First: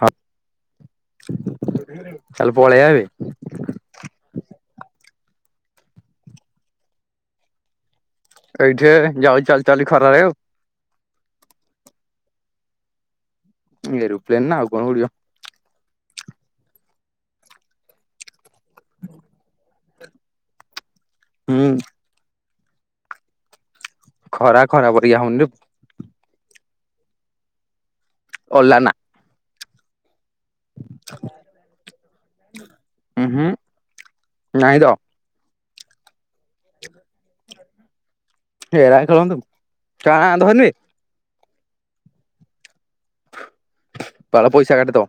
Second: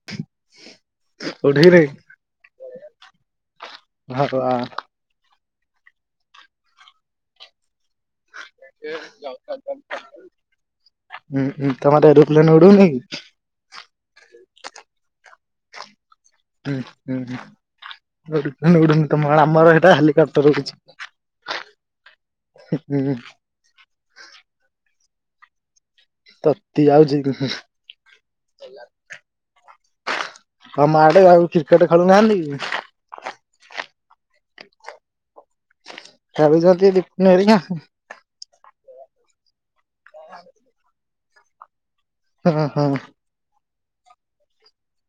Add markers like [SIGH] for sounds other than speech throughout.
ହଉ କୋଉଠିକିରେ ତାହେଲେ ପଳେଇ ଆବେ। [UNINTELLIGIBLE] ଏଇଠି ଯାଉଛି ଚାଲି ଚାଲି ଖରାରେ ଆଉ। ହୁଁ ହୁଁ ତମର ଏରୋପ୍ଲେନ ଉଡୁନି କି? ଏରୋପ୍ଲେନ ନା ହଉ କଣ ଉଡିବ। ହୁଁ ହୁଁ ଉଡୁନି ତମ ଆମର ହେଇଟା ହେଲିକାପ୍ଟର ଉଡ଼଼ୁଛି। ହୁଁ। ହୁଁ ହୁଁ। ଖରା ଖରା ପରିକା ହଉନିରେ ପୁ ତତି ଯାଉଛି [UNINTELLIGIBLE] ଓଲ ନା। ଆମ ଆଡେ ଆଉ କ୍ରିକେଟ ଖେଳୁନାହାନ୍ତି କି? ଉଁ ହୁଁ ନାଇ ଦ। ଥରେ ଜଗିକିରି ନେଇଆ। [UNINTELLIGIBLE] ହଁ ହଁ। ତଳେ ପଇସା କାଟିଦବ।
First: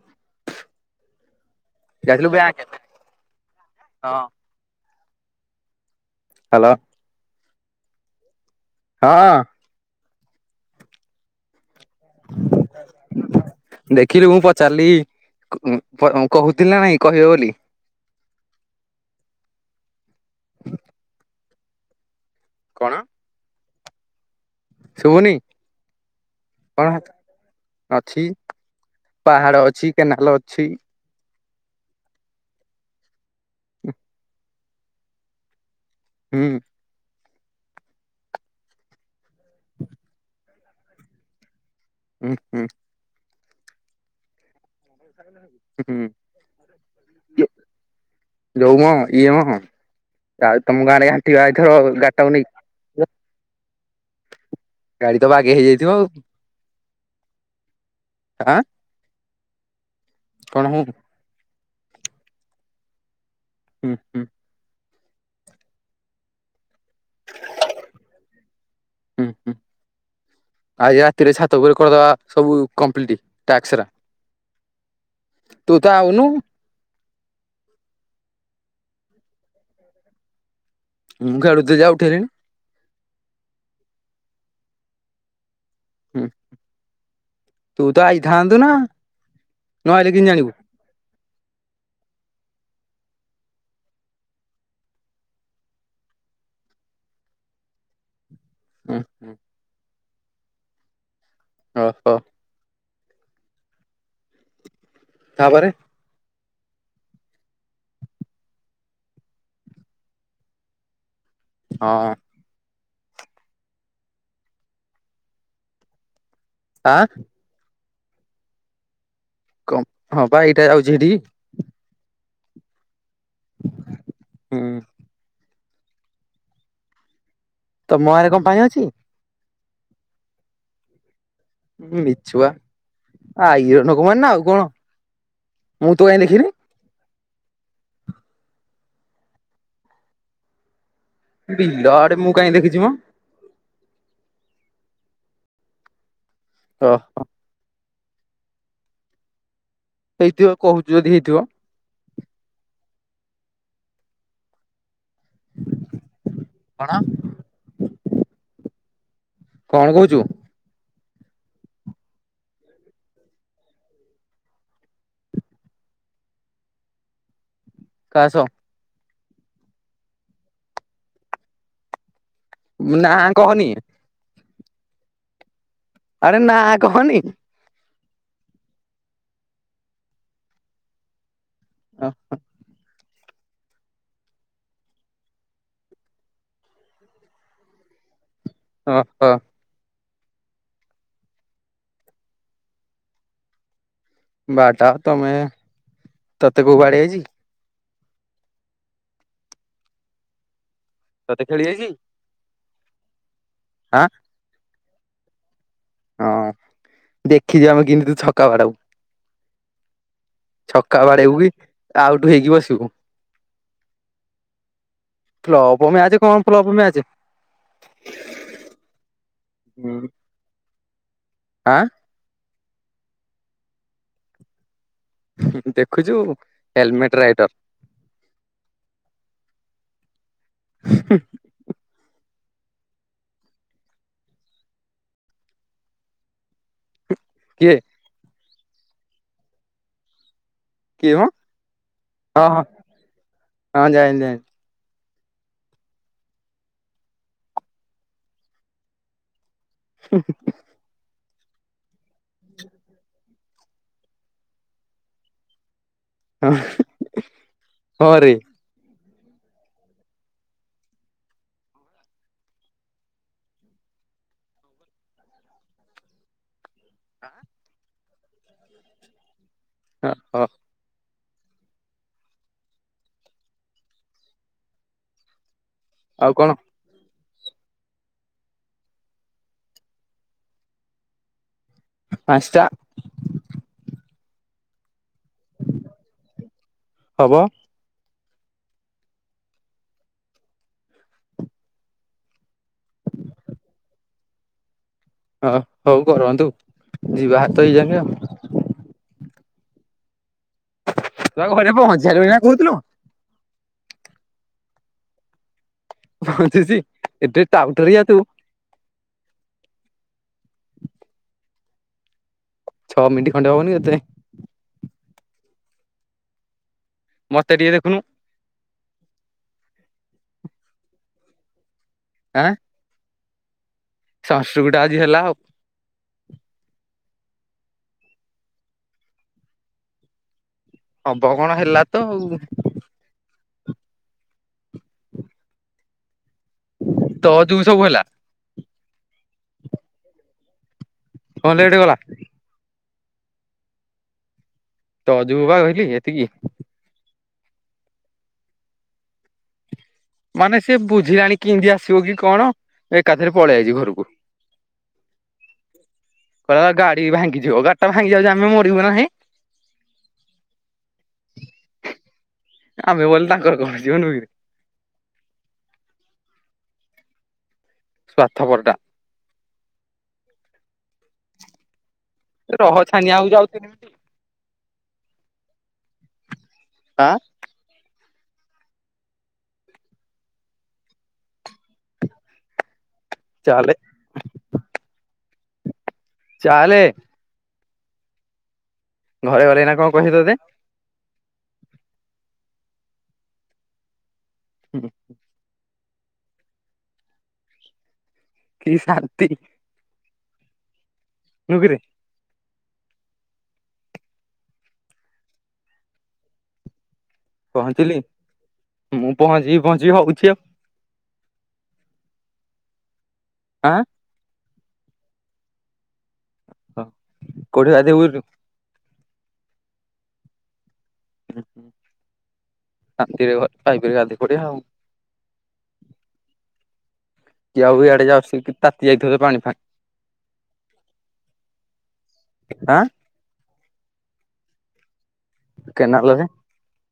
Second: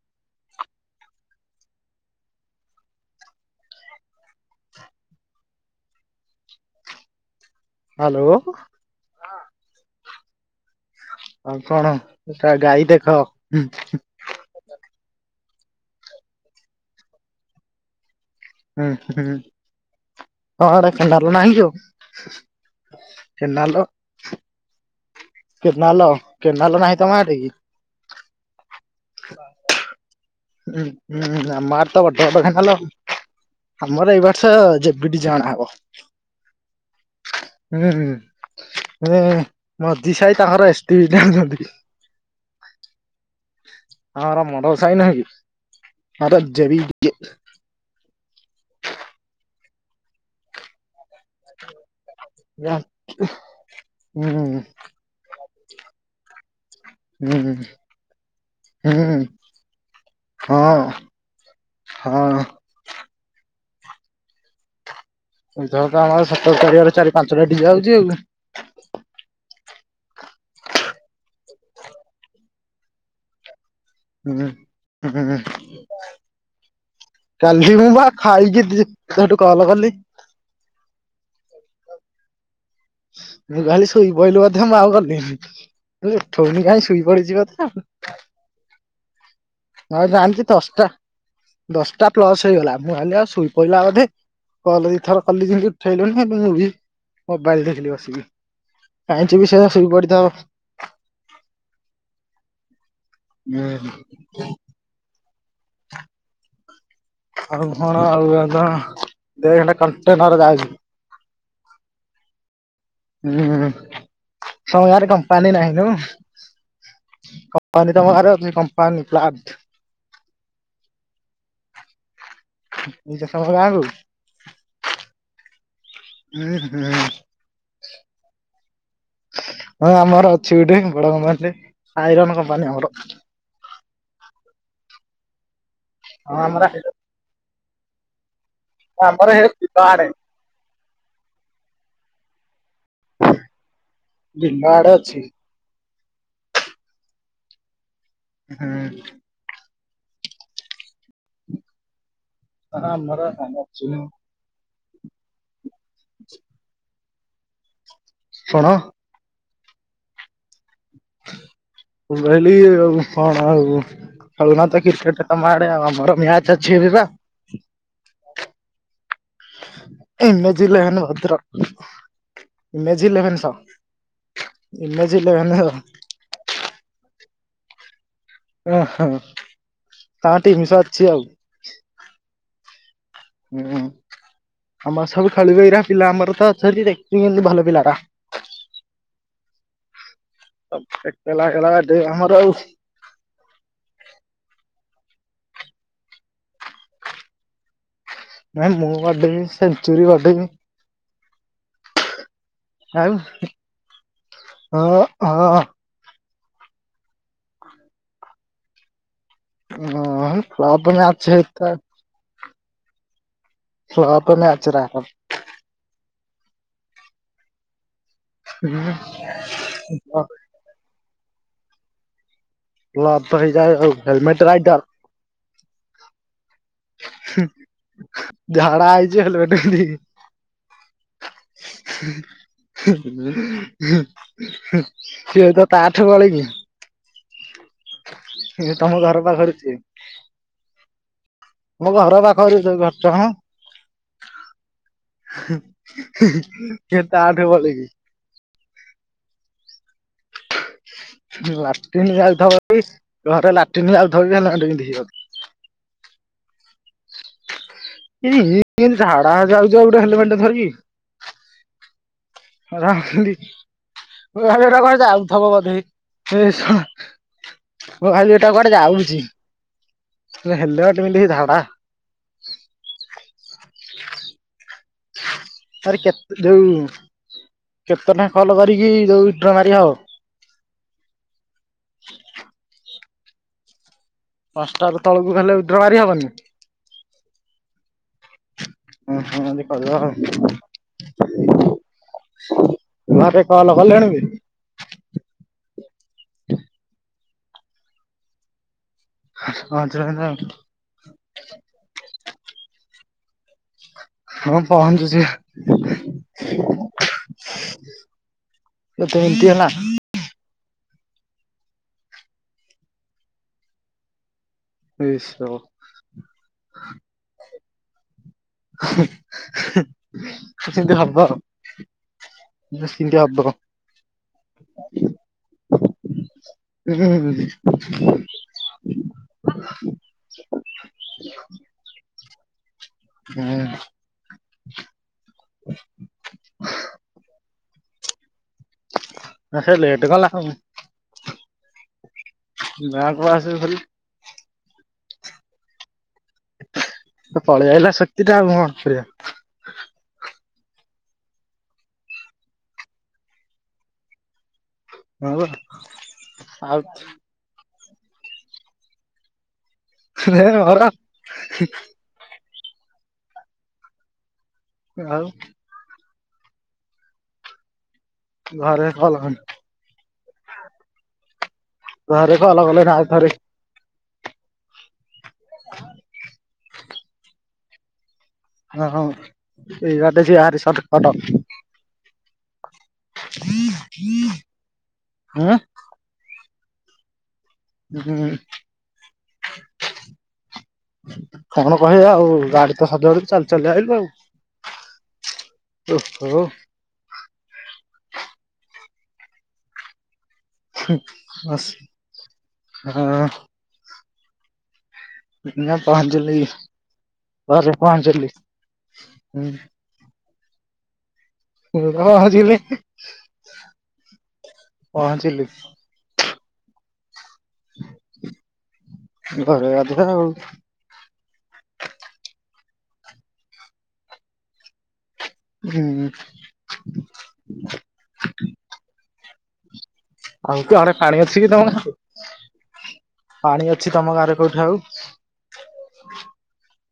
ଯାଇଥିଲୁ ବ୍ୟାଙ୍କ ହଁ। ହାଲୋ। ହାଲୋ। ହଁ। ଆଉ କଣ ଗୋଟା ଗାଈ ଦେଖ। କିରେ ମୁଁ ପଚାରିଲି କୁ ଉଁ କହୁଥିଲି ନା ନାଇଁ କହିବ ବୋଲି। ହୁଁ ହୁଁ ତମ ଆଡେ କେନାଲ ନାହିଁ କଣ ଯୋଉ। କେନାଲ। ଶୁଭୁନି କେନାଲ କଣ କେନାଲ ନାହିଁ ତମ ଆଡେ କିି ‌। ଅଛି ପାହାଡ଼ ଅଛି କେନାଲ ଅଛି। ଉଁ ଉଁ ଅମ ଆଡେ ତ ବଡ ବଡ଼ କେନାଲ ଆଉ। ଆମର ଏଇ ବର୍ଷ ଯେବିଟି ଜଣା ହବ। ହୁଁ। ହୁଁ। ମୁଁ ମଝି ସାହି ତାଙ୍କର ଏସ୍ ଟି ବି ଜାଣିଛନ୍ତି। ଉଁ ଉଁ। ହୁଁ [UNINTELLIGIBLE] ଯୋଉମ ଇଏ ମ ଆଉ ତମ ଗାଁରେ ଘାଣ୍ଟିବା ଆଇଥିବ ଆଉ। ହୁଁ ଗାଡି ତ ବାଗେଇ ହେଇଯାଇଥିବ ଆଉ। ହୁଁ। ଆଁ ହୁଁ ହଁ କଣ ହୁଁ ହଁ। ହୁଁ ହୁଁ। ଏଇଥରକ ଆମର ସତର ତାରିଖ ଆଡୁ ଚାରି ପାଞ୍ଚ ଗାଡି ଯାଉଛି ଆଉ। ହୁଁ ହୁଁ। ଆଜି ରାତିରେ ଛାତ ଉପରେ କରିଦବା ସବୁ କମପ୍ଲିଟ ଟ୍ୟାକ୍ସ ରା। ହୁଁ ହୁଁ। ତୁ ତ ଆଉନୁ କାଲି ମୁଁ ବା ଖାଇକି ଦି ତୋଠୁ କଲ କଲି। ମୁଁ ଖେଳୁ ଥିଲି ଯା ଉଠେଇ ଲିନି। ମୁଁ ଗଲି ଶୋଇ ପଇଲୁ ବୋଧେ ମୁଁ ଆଉ ଗଲିନି ମୁଁ କଇଲି ହୁଁ ଉଠଉନି କାହିଁ ଶୋଇ ପଡିଛି ବୋଧେ ଆଉ। ତୁ ଆଇଥାନ୍ତୁ ନା। ମୁଁ ଆଉ ନଆଇଲେ କେମିତି ଜାଣିଛି ଜାଣିବୁ ଦଶଟା ଦଶଟା ପ୍ଲସ ହେଇଗଲା ମୁଁ ଭାବିଲି ଆଉ ଶୋଇ ପଡିଲା ବୋଧେ। କଲ ଦି ଥର କଲି ଯେମତି ଉଠେଇଲୁନି ସେଠୁ ମୁଁ ବି ମୋବାଇଲ ଦେଖିଲି ବସିକି। ହୁଁ କାଇଁ ହୁଁ ଯିବି ସଳା ଶୋଇ ପଡିଥିବ। ଓହୋ। ହୁଁ ହ ତାପରେ। ଆଉ କଣ ଆଉ ଭଲ [UNINTELLIGIBLE] ହଁ। ହୁଁ ତମ ଗା କମ୍ପାନୀ ନାହିଁ ନୁ। ଆ। କମ୍ପାନି ତମ ଗାଁ ରେ ଅଛି କମ୍ପାନୀ ପ୍ଲାଣ୍ଟ। କ ହଁ ବା ଏଇଟା ଯାଉଛି ହେଠିକି। ହୁଁ [UNINTELLIGIBLE] ତମ ଗାଁ ରେ କମ୍ପାନି ଅଛି। ହଁ ଆମର ଅଛି ଏଠି ବଡ଼ [UNINTELLIGIBLE] ଉଁ ମିଛୁଆ ଆଇରନ କମ୍ପାନି ‌ ନା ଆଉ କଣ ମୁଁ ତୁ କାଇଁ ହଁ ଦେଖିନି। ଆମର ଆମର ସେଇଠ ପୀିତା ଆଡେ। ବିିଲ ଆଡେ ମୁଁ କାଇହିଁ ଦେଖିଚି ମ। ନିମ ଆଡେ ଅଛି। ଓ ହୋ। ହୁଁ। ହେଇଥିବ କହୁଚୁ ଯଦି ହେଇଥିବ। ହଁ ଆମର କାମ ଅଛିନା। [INAUDIBLE] କଣ? ଶୁଣ। କଣ କହୁଚୁ? ମୁଁ କହିଲି କଣ ଆଉ ଖେଳୁନା ତ କ୍ରିକେଟ ତମ ଆଡେ ଆ ଆମର ମ୍ୟାଚ ଅଛି ଏବେ ପା। କାହା ସ ଏନର୍ଜି ଲେଭେନ୍ ଭଦ୍ରକ, ଏନର୍ଜି ନା ଲେଭେନ କହନି କଣ? Image eleven. ଆରେ ନା କହନି। ଓ ହ ତାଙ୍କ ଟିମ୍ ସହ ଅଛି ଆଉ। ଅ ହ। ହୁଁ। ଆମର ସବୁ ଖେଳିବ ଏଇରା ପିଲା ଆମର ତ କେତି ଭଲ ପିଲା ରା। ଅ ହ। ଏକେଲା ଏକେଲା ଏଟି ଆମର ଆଉ ବାଟା ତମେ ତତେ କୋଉ ବାଡେଇଚି। ନାଇଁ ମୁଁ ବାଡ଼େଇବି ସେଞ୍ଚୁରି ବାଡେଇବି। ତତେ ଖେଳିବେ କି? ଆଉ? ହାଁ? ହଁ ହଁ। ହଁ ଦେଖିଛ ଆମେ କେମତି ତୁ ଛକା ବାଡାଉ। ହଁ ଫ୍ଲପ ଛକା ମ୍ୟାଚ୍ ବାଡେଇକୁ କି ହେଇଥା ଆଉଠୁ ହେଇକି ବସିବୁ। [UNINTELLIGIBLE] ମ୍ୟାଚ ରାର ଫ୍ଲପ ମ୍ୟାଚ କଣ ଫ୍ଲପ ମ୍ୟାଚ। ହୁଁ। ଆଁ। ପ୍ଲପ ହେଇଯାଏ ଆଉ ହେଲମେଟ ଭାଇଡର ଦେଖୁଚୁ ହେଲମେଟ ରାଇଡର। ଝଗଡା ହେଇଚି ହେଲମେଟ ପିନ୍ଧିକି। [INAUDIBLE] [INAUDIBLE] ସିଏ ତ ତାଠୁ ବଳେ କି। କିଏ? ଏ ତମ ଘର ପାଖରୁ ଯିଏ। କିଏ ମ ମୋ ଘର ହଁ ପାଖରୁ ହଁ ସେ ଘର ଟା ହଁ ହଁ ଜାଇଁଲି ଜାଇଁଲି ସେ ତାଠୁ ବଳି କି। [INAUDIBLE] ଲାଟିନ ଯାଉଥିବ ଯଦି ଘରେ ଲାଟିନ ଯାଉଥିବ ହେଲେମେଟେ ପିନ୍ଦିକି ଯାଉ [INAUDIBLE] ହଁ ରେ। ଟିନ ଝାଡ଼ା ଯାଉଚ ଗୋଟେ ହେଲେମେଟ୍ ଧରିକି। [UNINTELLIGIBLE] ମୁଁ ଭାବିଲି ଏଟା କୁଆଡେ଼ ଯାଉଥିବ ବୋଧେ। ଏ ଶଳା। ମୁଁ ଭାଇଲି ଏଟା କୁଆଡେ ଯାଉଚି? ହଁ ହେଲେମେଟ୍ ପିନ୍ଧି କି ଝାଡ଼ା ଆରେ ଆଉ କେତେ କଣ ଯଉ କେତେ ଟା କଲ କରିକି ଯୋଉ ଉଡ୍ର ମାରି ହବ? ପାଞ୍ଚ ଟା। ପାଞ୍ଚଟା ରୁ ତଳକୁ ହେଲେ ୱିଡ୍ର ମାରି ହବନି? ହବ। ହେନ୍ତି କରିବା ଆଉ। [UNINTELLIGIBLE] ଘରେ କଲ କଲେଣି ବେ। ହଁ ହଉ କରନ୍ତୁ ଯିବା ଭାରି ତ ଏଇଜକେ ଆଉ। [UNINTELLIGIBLE] ତୁ ଘରେ ପହଞ୍ଚିବା କହୁଥିଲୁ? ହଁ ପହଞ୍ଚୁଚି। ପହଞ୍ଚୁଚି। ଏତେ ଟାଉଟରିଆ ତୁ। [UNINTELLIGIBLE] ହେଲା। ଛଅ ମିନଟ୍ ଖଣ୍ଡେ ହବଣି କେତେ। [UNINTELLIGIBLE] ମୋତେ ଟିକେ ଦେଖୁନୁ। ସେନ୍ତି ହବ ଆଉ। ଆଁ? ସେନ୍ତି ହବ। [UNINTELLIGIBLE] ଆଜି ହେଲା ଆଉ। ହୁଁ। ହବ କଣ ହେଲା ତ ଆଉ। ହୁଁ। ତ ଯୋଗୁଁ ସବୁ ହେଲା। ସେ ଲେଟ୍ କଲା ଆଉ। [UNINTELLIGIBLE] ଗଲା। ବ୍ୟାଙ୍କରୁ ଆସିବୁ ଖାଲି ତ ଅଜୁ ବା କହିଲି ହେତିକି। ସେ ପଳେଇଆଇଲା [UNINTELLIGIBLE] ଆଉ କଣ କରିବା। ମାନେ ସେ ବୁଝିଲାଣି କିନ୍ତି ଆସିବ କି କଣ ଏକାଥରେ ପଳେଇ ଆଇଚି ଘରକୁ। ହଁ ବା କହିଲା ଆଉ ଗାଡି ଭାଙ୍ଗିଯିବ। ଗାଡି ଟା ଭାଙ୍ଗି ଯାଉଚି ଆମେ ମରିବୁ ନା ନାହିଁ। [UNINTELLIGIBLE] ଆମେ ମଲେ ତାଙ୍କର କଣ ଯିବ ନା କି। ଆଉ ସ୍ୱାର୍ଥପର ଟା ଘରେ କଲ କଲେଣି। ଘରେ କଲ୍ ରହ କଲେ। ଛାନିଆ ହଉଚି [UNINTELLIGIBLE] ଆଉ ତିନି ମିନିଟ୍ [INAUDIBLE] ଆଁ ଅ ହଁ ଏଇ ବାଟେ ଆ ଭାରି ସଟ କଟ। ଚାଲେ। ଆଁ ଚାଲେ। ହୁଁ। ଘରେ ଗଲେ ଏଇନା କଣ କହିବେ ତତେ? କଣ କହିବେ ଆଉ ଗାଡି ତ ସଜାଡି ଚାଲି ଚାଲି ଆଇଲୁ ଆଉ। ହୁଁ ହୁଁ। ଓହୋ। କି ଶାନ୍ତି! ନୁହୁଁକିରେ ହଁ। ନା ପାଞ୍ଚଲି ବା ପଞ୍ଚିଲି ହଁ। ଜି ହୋଉଛି ଆଉ। [UNINTELLIGIBLE] ପହଞ୍ଚିଲି। ହଁ କୋଉଠି ବାଦୁ ଘରେ ଗାଧେଇବା ଆଉ। ହଁ [UNINTELLIGIBLE] ପଡିଵା ଆଉ। ହୁଁ। କି ଆଉ ଇଆଡେ ଯାଉ ତାତି ଯାଇଥିବ ପାଣି ଫାଣି। ଆଉ ତଣେ ପାଣି ଅଛି କି ତମର? ଆଁ। ପାଣି ଅଛି ତମ ଗାଁରେ କୋଉଠି ଆଉ? କେନାଲରେ।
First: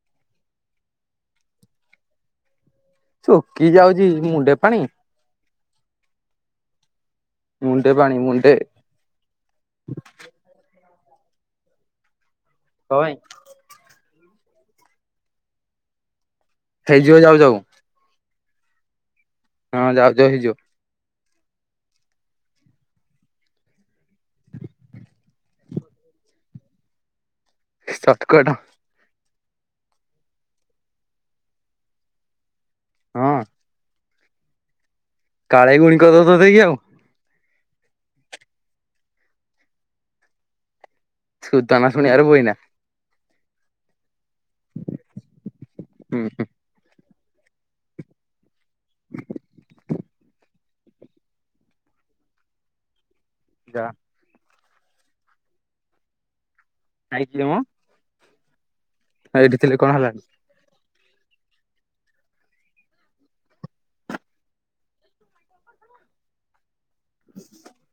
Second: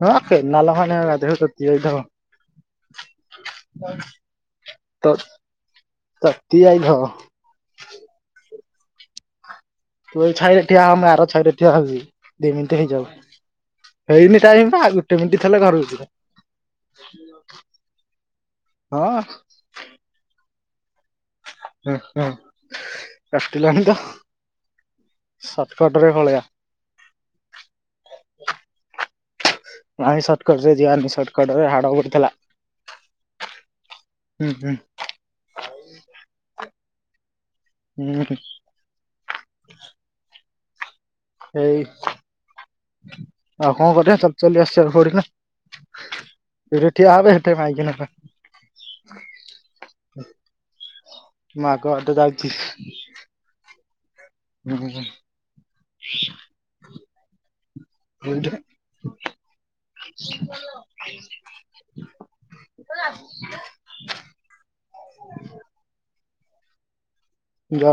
ହଁ କେନାଲ ପାଣିରେ ଗାଧେଇବ ଶୁଖିଯାଇଥିବ। ଚକି ଯାଉଛି ମୁଣ୍ଡେ ପାଣି ତ ତତି ଆଇନ ମୁଣ୍ଡେ ପାଣି ମୁଣ୍ଡେ ତୁ ଏଇ ଛାଇରେ ଠିଆ ଆମେ ଆର ଛାଇରେ ଠିଆ ହି ଦି ମିନିଟ କଣ ହେଇଯାଉ। ପାଇଁ ହେଇନି ଟାଇମ ବା ଗୋଟେ ମିନିଟ ହେଲେ ଘରକୁ ଯିବା। ହେଇଯିବ ଯାଉ ଯାଉ ହଁ। ହଁ ଯାଉ ଯାଉ ହେଇଯିବ। ହଁ ହଁ କାଟିଲାଣି ତ ସଟକଟରେ ପଳେଇବା। ଶଟକୋଟ ନାଇଁ ସର୍ଟକଟ ରେ ଯିବାନି ସର୍ଟକଟ ରେ ହାଡ଼ ପଡିଥିଲା। ହଁ। ହୁଁ ହୁଁ। କାଳେଇ ଗୁଣି କରିଦେବ ତତେ କି ଆଉ? ହୁଁ। ଏଇ ସୁଲତାନା ଶୁଣିବାରେ ବୋଉ ଏୟିନା। ଆଉ କଣ କରିବା ଚାଲି ଚାଲି ଆସିବାକୁ ପଡିଲା। ହୁଁ ଯେତେ ଠିଆ ହେବେ ସେତେ ମାଇକିନା। ମୁଁ ଆଗ ବାଟେ ଯାଉଛି। ଯା ହୁଁ ହୁଁ। ଯାଇଥିଲେ ମ [UNINTELLIGIBLE] ଏଇଠିଥିଲେ କଣ ହେଲା? [INAUDIBLE] ହଁ ଯ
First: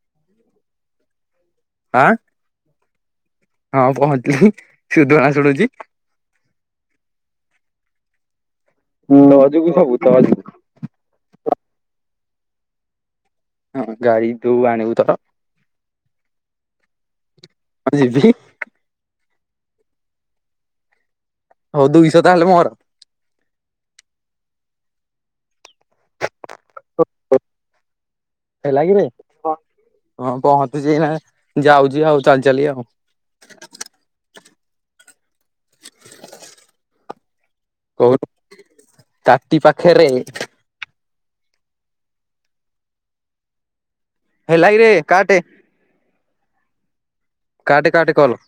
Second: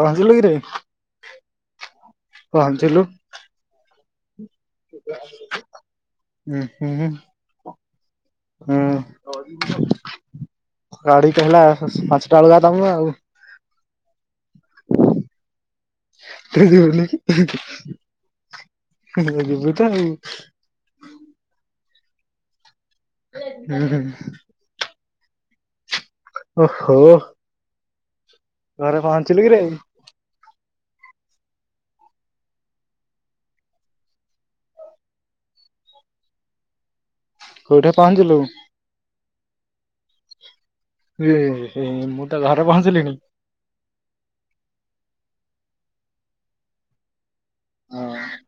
ପହଞ୍ଚିଲୁ କିରେ? ଆଁ ପହଞ୍ଚିଲୁ। ହଁ ପହଞ୍ଚିଲି ସୁଧଣା ଶୁଣୁଛି। ହୁଁ ହୁଁ। ହୁଁ ତ ଯୁଗୁ ସବୁ ତ ଯୁଗୁ। ଗାଡି କହିଲା ପାଞ୍ଚଟା ବେଳକୁ ଆଉ ଦମୁ ଆଉ। ହଁ ଗାଡି ତୁ ଆଣିବୁ ତ? [UNINTELLIGIBLE] ମୋତେ ଦେଇଛୁ କି? ଯିବୁ ତ ଆଉ। ହଉ ଦୁଇଶହ ତାହେଲେ ମୋର। ହୁଁ। ଓହୋ। ହେଲା କି ଘରେ ଭାଇ ପହଞ୍ଚିଲୁ କିରେ ହଁ। ହଁ ପହଞ୍ଚିଛି ନା ଯାଉଛି ଆଉ ଚାଲି ଚାଲି ଆଉ। କେଉଁଠି କହୁନୁ ପହଞ୍ଚିଲୁ? ତାଟି ପାଖରେ ଏ ମୁଁ ତ ଘରେ ପହଞ୍ଚିଲିଣି। ହେଲାକିରେ କାଟେ କାଟେ କାଟେ କଲ।